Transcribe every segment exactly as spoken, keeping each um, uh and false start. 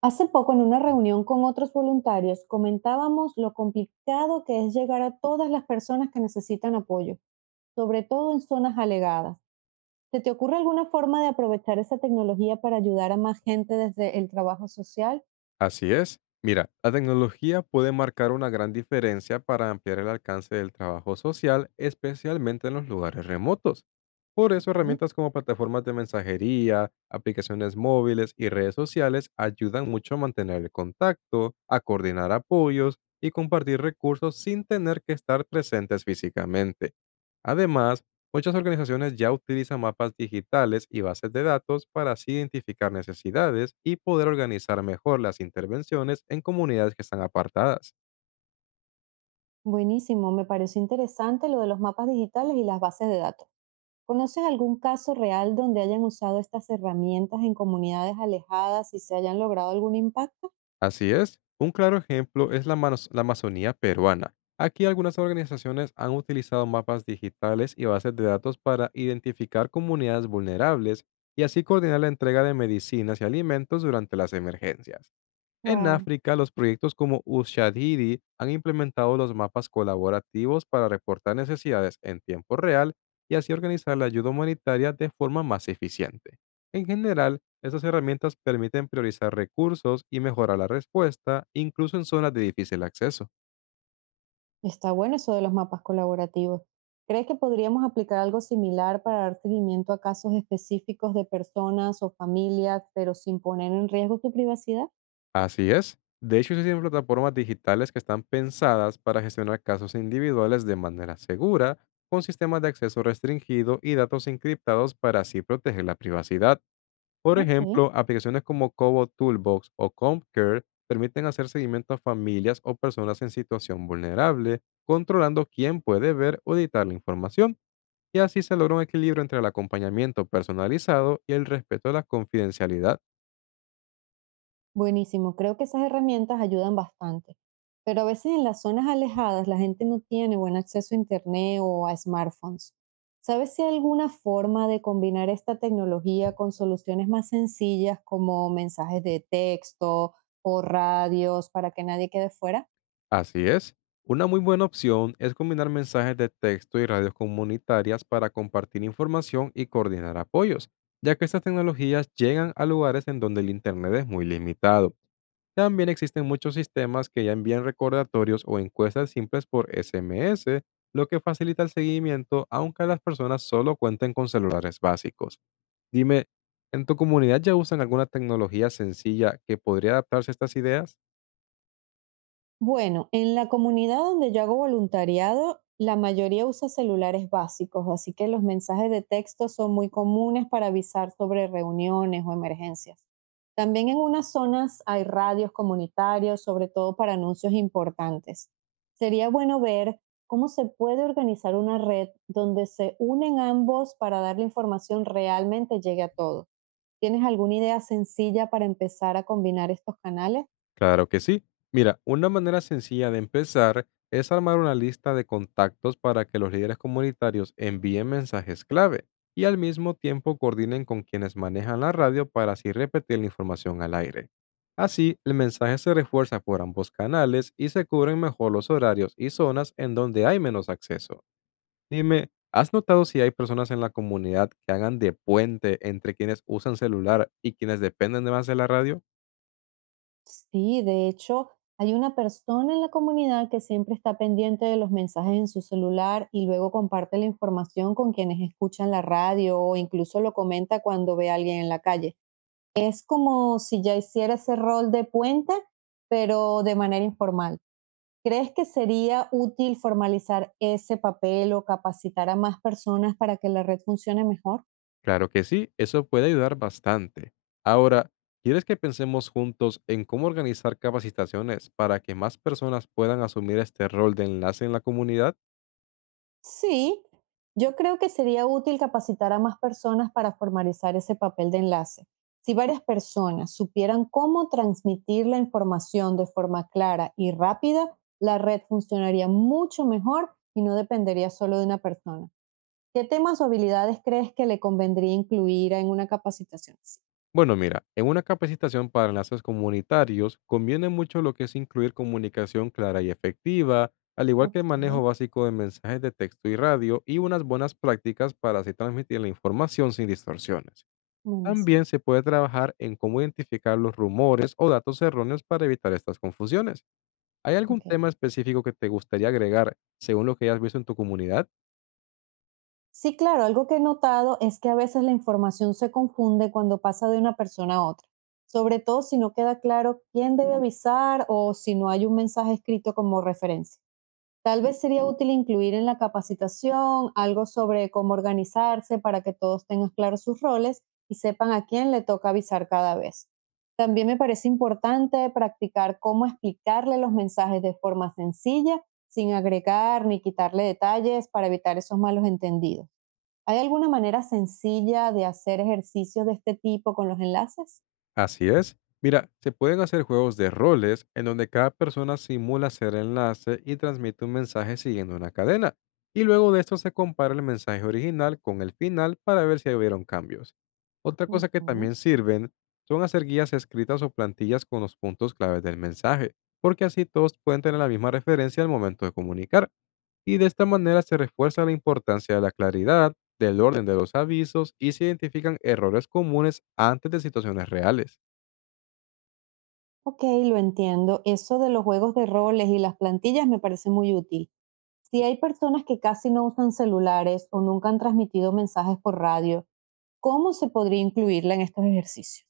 Hace poco, en una reunión con otros voluntarios, comentábamos lo complicado que es llegar a todas las personas que necesitan apoyo, sobre todo en zonas alegadas. ¿Se te ocurre alguna forma de aprovechar esa tecnología para ayudar a más gente desde el trabajo social? Así es. Mira, la tecnología puede marcar una gran diferencia para ampliar el alcance del trabajo social, especialmente en los lugares remotos. Por eso, Ok, herramientas como plataformas de mensajería, aplicaciones móviles y redes sociales ayudan mucho a mantener el contacto, a coordinar apoyos y compartir recursos sin tener que estar presentes físicamente. Además, muchas organizaciones ya utilizan mapas digitales y bases de datos para así identificar necesidades y poder organizar mejor las intervenciones en comunidades que están apartadas. buenísimo. Me pareció interesante lo de los mapas digitales y las bases de datos. ¿Conoces algún caso real donde hayan usado estas herramientas en comunidades alejadas y se hayan logrado algún impacto? Así es, un claro ejemplo es la, Amazo- la Amazonía peruana. Aquí algunas organizaciones han utilizado mapas digitales y bases de datos para identificar comunidades vulnerables y así coordinar la entrega de medicinas y alimentos durante las emergencias. En Wow. África, los proyectos como Ushahidi han implementado los mapas colaborativos para reportar necesidades en tiempo real y así organizar la ayuda humanitaria de forma más eficiente. En general, estas herramientas permiten priorizar recursos y mejorar la respuesta, incluso en zonas de difícil acceso. Está bueno eso de los mapas colaborativos. ¿Crees que podríamos aplicar algo similar para dar seguimiento a casos específicos de personas o familias, pero sin poner en riesgo su privacidad? Así es. De hecho, existen plataformas digitales que están pensadas para gestionar casos individuales de manera segura, con sistemas de acceso restringido y datos encriptados para así proteger la privacidad. Por Ok, ejemplo, aplicaciones como Kobo Toolbox o CompCare permiten hacer seguimiento a familias o personas en situación vulnerable, controlando quién puede ver o editar la información, y así se logra un equilibrio entre el acompañamiento personalizado y el respeto a la confidencialidad. buenísimo. Creo que esas herramientas ayudan bastante. Pero a veces en las zonas alejadas la gente no tiene buen acceso a Internet o a smartphones. ¿Sabes si hay alguna forma de combinar esta tecnología con soluciones más sencillas como mensajes de texto o radios para que nadie quede fuera? Así es, una muy buena opción es combinar mensajes de texto y radios comunitarias para compartir información y coordinar apoyos, ya que estas tecnologías llegan a lugares en donde el Internet es muy limitado. También existen muchos sistemas que ya envían recordatorios o encuestas simples por S M S, lo que facilita el seguimiento, aunque las personas solo cuenten con celulares básicos. Dime, ¿en tu comunidad ya usan alguna tecnología sencilla que podría adaptarse a estas ideas? Bueno, en la comunidad donde yo hago voluntariado, la mayoría usa celulares básicos, así que los mensajes de texto son muy comunes para avisar sobre reuniones o emergencias. También en unas zonas hay radios comunitarios, sobre todo para anuncios importantes. Sería bueno ver cómo se puede organizar una red donde se unen ambos para dar la información realmente llegue a todos. ¿Tienes alguna idea sencilla para empezar a combinar estos canales? Claro que sí. Mira, una manera sencilla de empezar es armar una lista de contactos para que los líderes comunitarios envíen mensajes clave y al mismo tiempo coordinen con quienes manejan la radio para así repetir la información al aire. Así, el mensaje se refuerza por ambos canales y se cubren mejor los horarios y zonas en donde hay menos acceso. Dime, ¿has notado si hay personas en la comunidad que hagan de puente entre quienes usan celular y quienes dependen más de la radio? Sí, de hecho, hay una persona en la comunidad que siempre está pendiente de los mensajes en su celular y luego comparte la información con quienes escuchan la radio o incluso lo comenta cuando ve a alguien en la calle. Es como si ya hiciera ese rol de puente, pero de manera informal. ¿Crees que sería útil formalizar ese papel o capacitar a más personas para que la red funcione mejor? Claro que sí, eso puede ayudar bastante. Ahora, ¿quieres que pensemos juntos en cómo organizar capacitaciones para que más personas puedan asumir este rol de enlace en la comunidad? Sí, yo creo que sería útil capacitar a más personas para formalizar ese papel de enlace. Si varias personas supieran cómo transmitir la información de forma clara y rápida, la red funcionaría mucho mejor y no dependería solo de una persona. ¿Qué temas o habilidades crees que le convendría incluir en una capacitación así? Bueno, mira, en una capacitación para enlaces comunitarios conviene mucho lo que es incluir comunicación clara y efectiva, al igual que el Ok, manejo básico de mensajes de texto y radio y unas buenas prácticas para así transmitir la información sin distorsiones. También buenísimo. se puede trabajar en cómo identificar los rumores o datos erróneos para evitar estas confusiones. ¿Hay algún Ok. tema específico que te gustaría agregar según lo que hayas visto en tu comunidad? Sí, claro, algo que he notado es que a veces la información se confunde cuando pasa de una persona a otra, sobre todo si no queda claro quién debe avisar o si no hay un mensaje escrito como referencia. Tal vez sería útil incluir en la capacitación algo sobre cómo organizarse para que todos tengan claros sus roles y sepan a quién le toca avisar cada vez. También me parece importante practicar cómo explicarle los mensajes de forma sencilla, sin agregar ni quitarle detalles para evitar esos malos entendidos. ¿Hay alguna manera sencilla de hacer ejercicios de este tipo con los enlaces? Así es. Mira, se pueden hacer juegos de roles en donde cada persona simula ser enlace y transmite un mensaje siguiendo una cadena. Y luego de esto se compara el mensaje original con el final para ver si hubieron cambios. Otra cosa que también Ujú. sirven son hacer guías escritas o plantillas con los puntos claves del mensaje, porque así todos pueden tener la misma referencia al momento de comunicar, y de esta manera se refuerza la importancia de la claridad, del orden de los avisos y se identifican errores comunes antes de situaciones reales. Ok, lo entiendo. Eso de los juegos de roles y las plantillas me parece muy útil. Si hay personas que casi no usan celulares o nunca han transmitido mensajes por radio, ¿cómo se podría incluirla en estos ejercicios?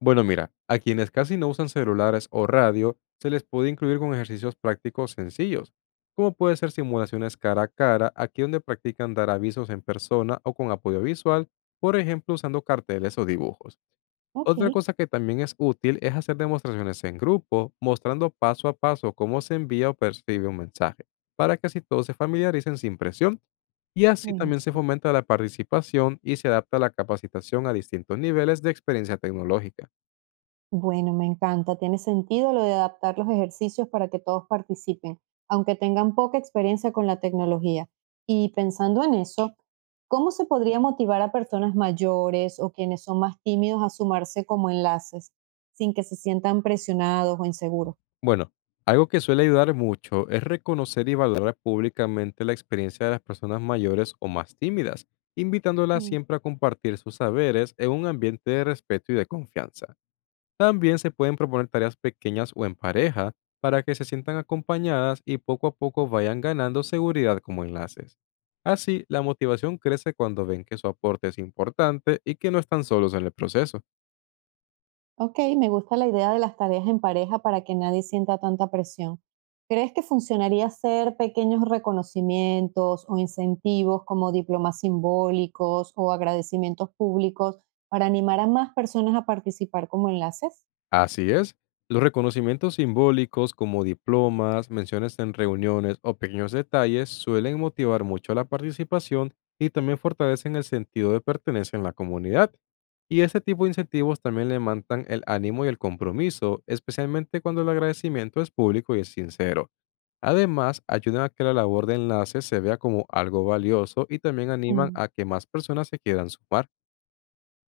Bueno, mira, a quienes casi no usan celulares o radio, se les puede incluir con ejercicios prácticos sencillos, como puede ser simulaciones cara a cara, aquí donde practican dar avisos en persona o con apoyo visual, por ejemplo usando carteles o dibujos. Ok, Otra cosa que también es útil es hacer demostraciones en grupo, mostrando paso a paso cómo se envía o percibe un mensaje, para que así todos se familiaricen sin presión y así también se buenísimo. fomenta la participación y se adapta la capacitación a distintos niveles de experiencia tecnológica. Bueno, me encanta. Tiene sentido lo de adaptar los ejercicios para que todos participen, aunque tengan poca experiencia con la tecnología. Y pensando en eso, ¿cómo se podría motivar a personas mayores o quienes son más tímidos a sumarse como enlaces sin que se sientan presionados o inseguros? Bueno, algo que suele ayudar mucho es reconocer y valorar públicamente la experiencia de las personas mayores o más tímidas, invitándolas siempre a compartir sus saberes en un ambiente de respeto y de confianza. También se pueden proponer tareas pequeñas o en pareja para que se sientan acompañadas y poco a poco vayan ganando seguridad como enlaces. Así, la motivación crece cuando ven que su aporte es importante y que no están solos en el proceso. Ok, me gusta la idea de las tareas en pareja para que nadie sienta tanta presión. ¿Crees que funcionaría hacer pequeños reconocimientos o incentivos como diplomas simbólicos o agradecimientos públicos para animar a más personas a participar como enlaces? Así es. Los reconocimientos simbólicos como diplomas, menciones en reuniones o pequeños detalles suelen motivar mucho la participación y también fortalecen el sentido de pertenencia en la comunidad. Y este tipo de incentivos también levantan el ánimo y el compromiso, especialmente cuando el agradecimiento es público y es sincero. Además, ayudan a que la labor de enlace se vea como algo valioso y también animan Mm, a que más personas se quieran sumar.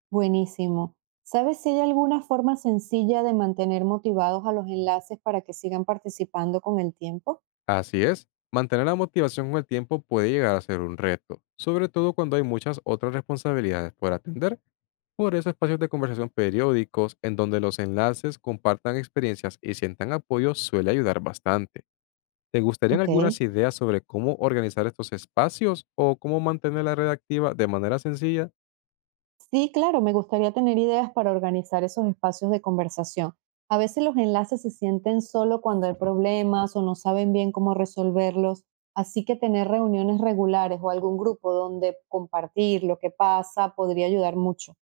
buenísimo. ¿Sabes si hay alguna forma sencilla de mantener motivados a los enlaces para que sigan participando con el tiempo? Así es, mantener la motivación con el tiempo puede llegar a ser un reto, sobre todo cuando hay muchas otras responsabilidades por atender. Por eso espacios de conversación periódicos en donde los enlaces compartan experiencias y sientan apoyo suele ayudar bastante. ¿Te gustarían Ok. algunas ideas sobre cómo organizar estos espacios o cómo mantener la red activa de manera sencilla? Sí, claro, me gustaría tener ideas para organizar esos espacios de conversación. A veces los enlaces se sienten solo cuando hay problemas o no saben bien cómo resolverlos, así que tener reuniones regulares o algún grupo donde compartir lo que pasa podría ayudar mucho.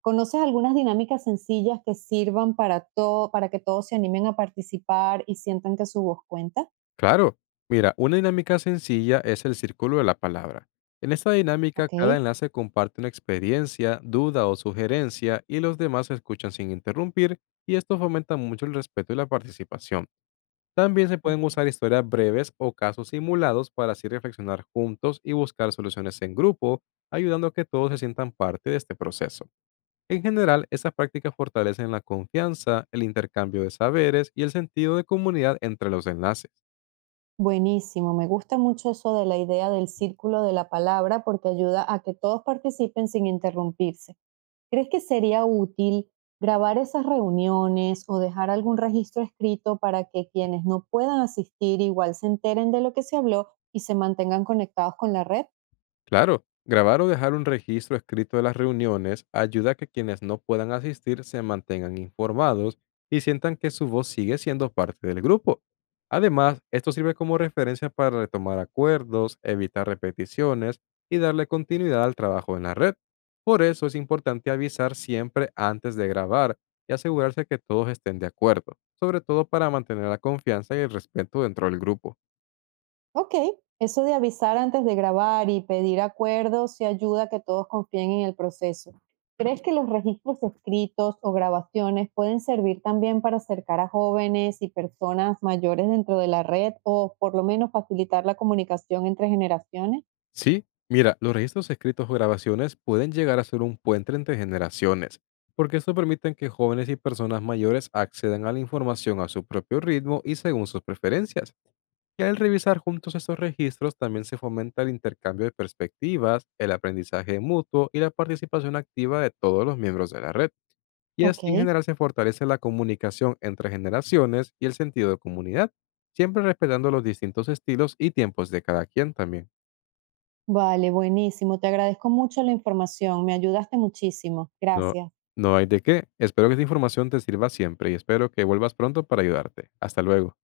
¿Conoces algunas dinámicas sencillas que sirvan para todo, para que todos se animen a participar y sientan que su voz cuenta? Claro. Mira, una dinámica sencilla es el círculo de la palabra. En esta dinámica, Ok, cada enlace comparte una experiencia, duda o sugerencia y los demás escuchan sin interrumpir y esto fomenta mucho el respeto y la participación. También se pueden ok. usar historias breves o casos simulados para así reflexionar juntos y buscar soluciones en grupo, ayudando a que todos se sientan parte de este proceso. En general, estas prácticas fortalecen la confianza, el intercambio de saberes y el sentido de comunidad entre los enlaces. Buenísimo, me gusta mucho eso de la idea del círculo de la palabra porque ayuda a que todos participen sin interrumpirse. ¿Crees que sería útil grabar esas reuniones o dejar algún registro escrito para que quienes no puedan asistir igual se enteren de lo que se habló y se mantengan conectados con la red? Claro, grabar o dejar un registro escrito de las reuniones ayuda a que quienes no puedan asistir se mantengan informados y sientan que su voz sigue siendo parte del grupo. Además, esto sirve como referencia para retomar acuerdos, evitar repeticiones y darle continuidad al trabajo en la red. Por eso es importante avisar siempre antes de grabar y asegurarse que todos estén de acuerdo, sobre todo para mantener la confianza y el respeto dentro del grupo. Ok, eso de avisar antes de grabar y pedir acuerdos se ayuda a que todos confíen en el proceso. ¿Crees que los registros escritos o grabaciones pueden servir también para acercar a jóvenes y personas mayores dentro de la red o por lo menos facilitar la comunicación entre generaciones? Sí, mira, los registros escritos o grabaciones pueden llegar a ser un puente entre generaciones, porque esto permite que jóvenes y personas mayores accedan a la información a su propio ritmo y según sus preferencias. Y al revisar juntos estos registros también se fomenta el intercambio de perspectivas, el aprendizaje mutuo y la participación activa de todos los miembros de la red. Y Ok, así en general se fortalece la comunicación entre generaciones y el sentido de comunidad, siempre respetando los distintos estilos y tiempos de cada quien también. vale, buenísimo. Te agradezco mucho la información. Me ayudaste muchísimo. No, Gracias. no hay de qué. Espero que esta información te sirva siempre y espero que vuelvas pronto para ayudarte. Hasta luego.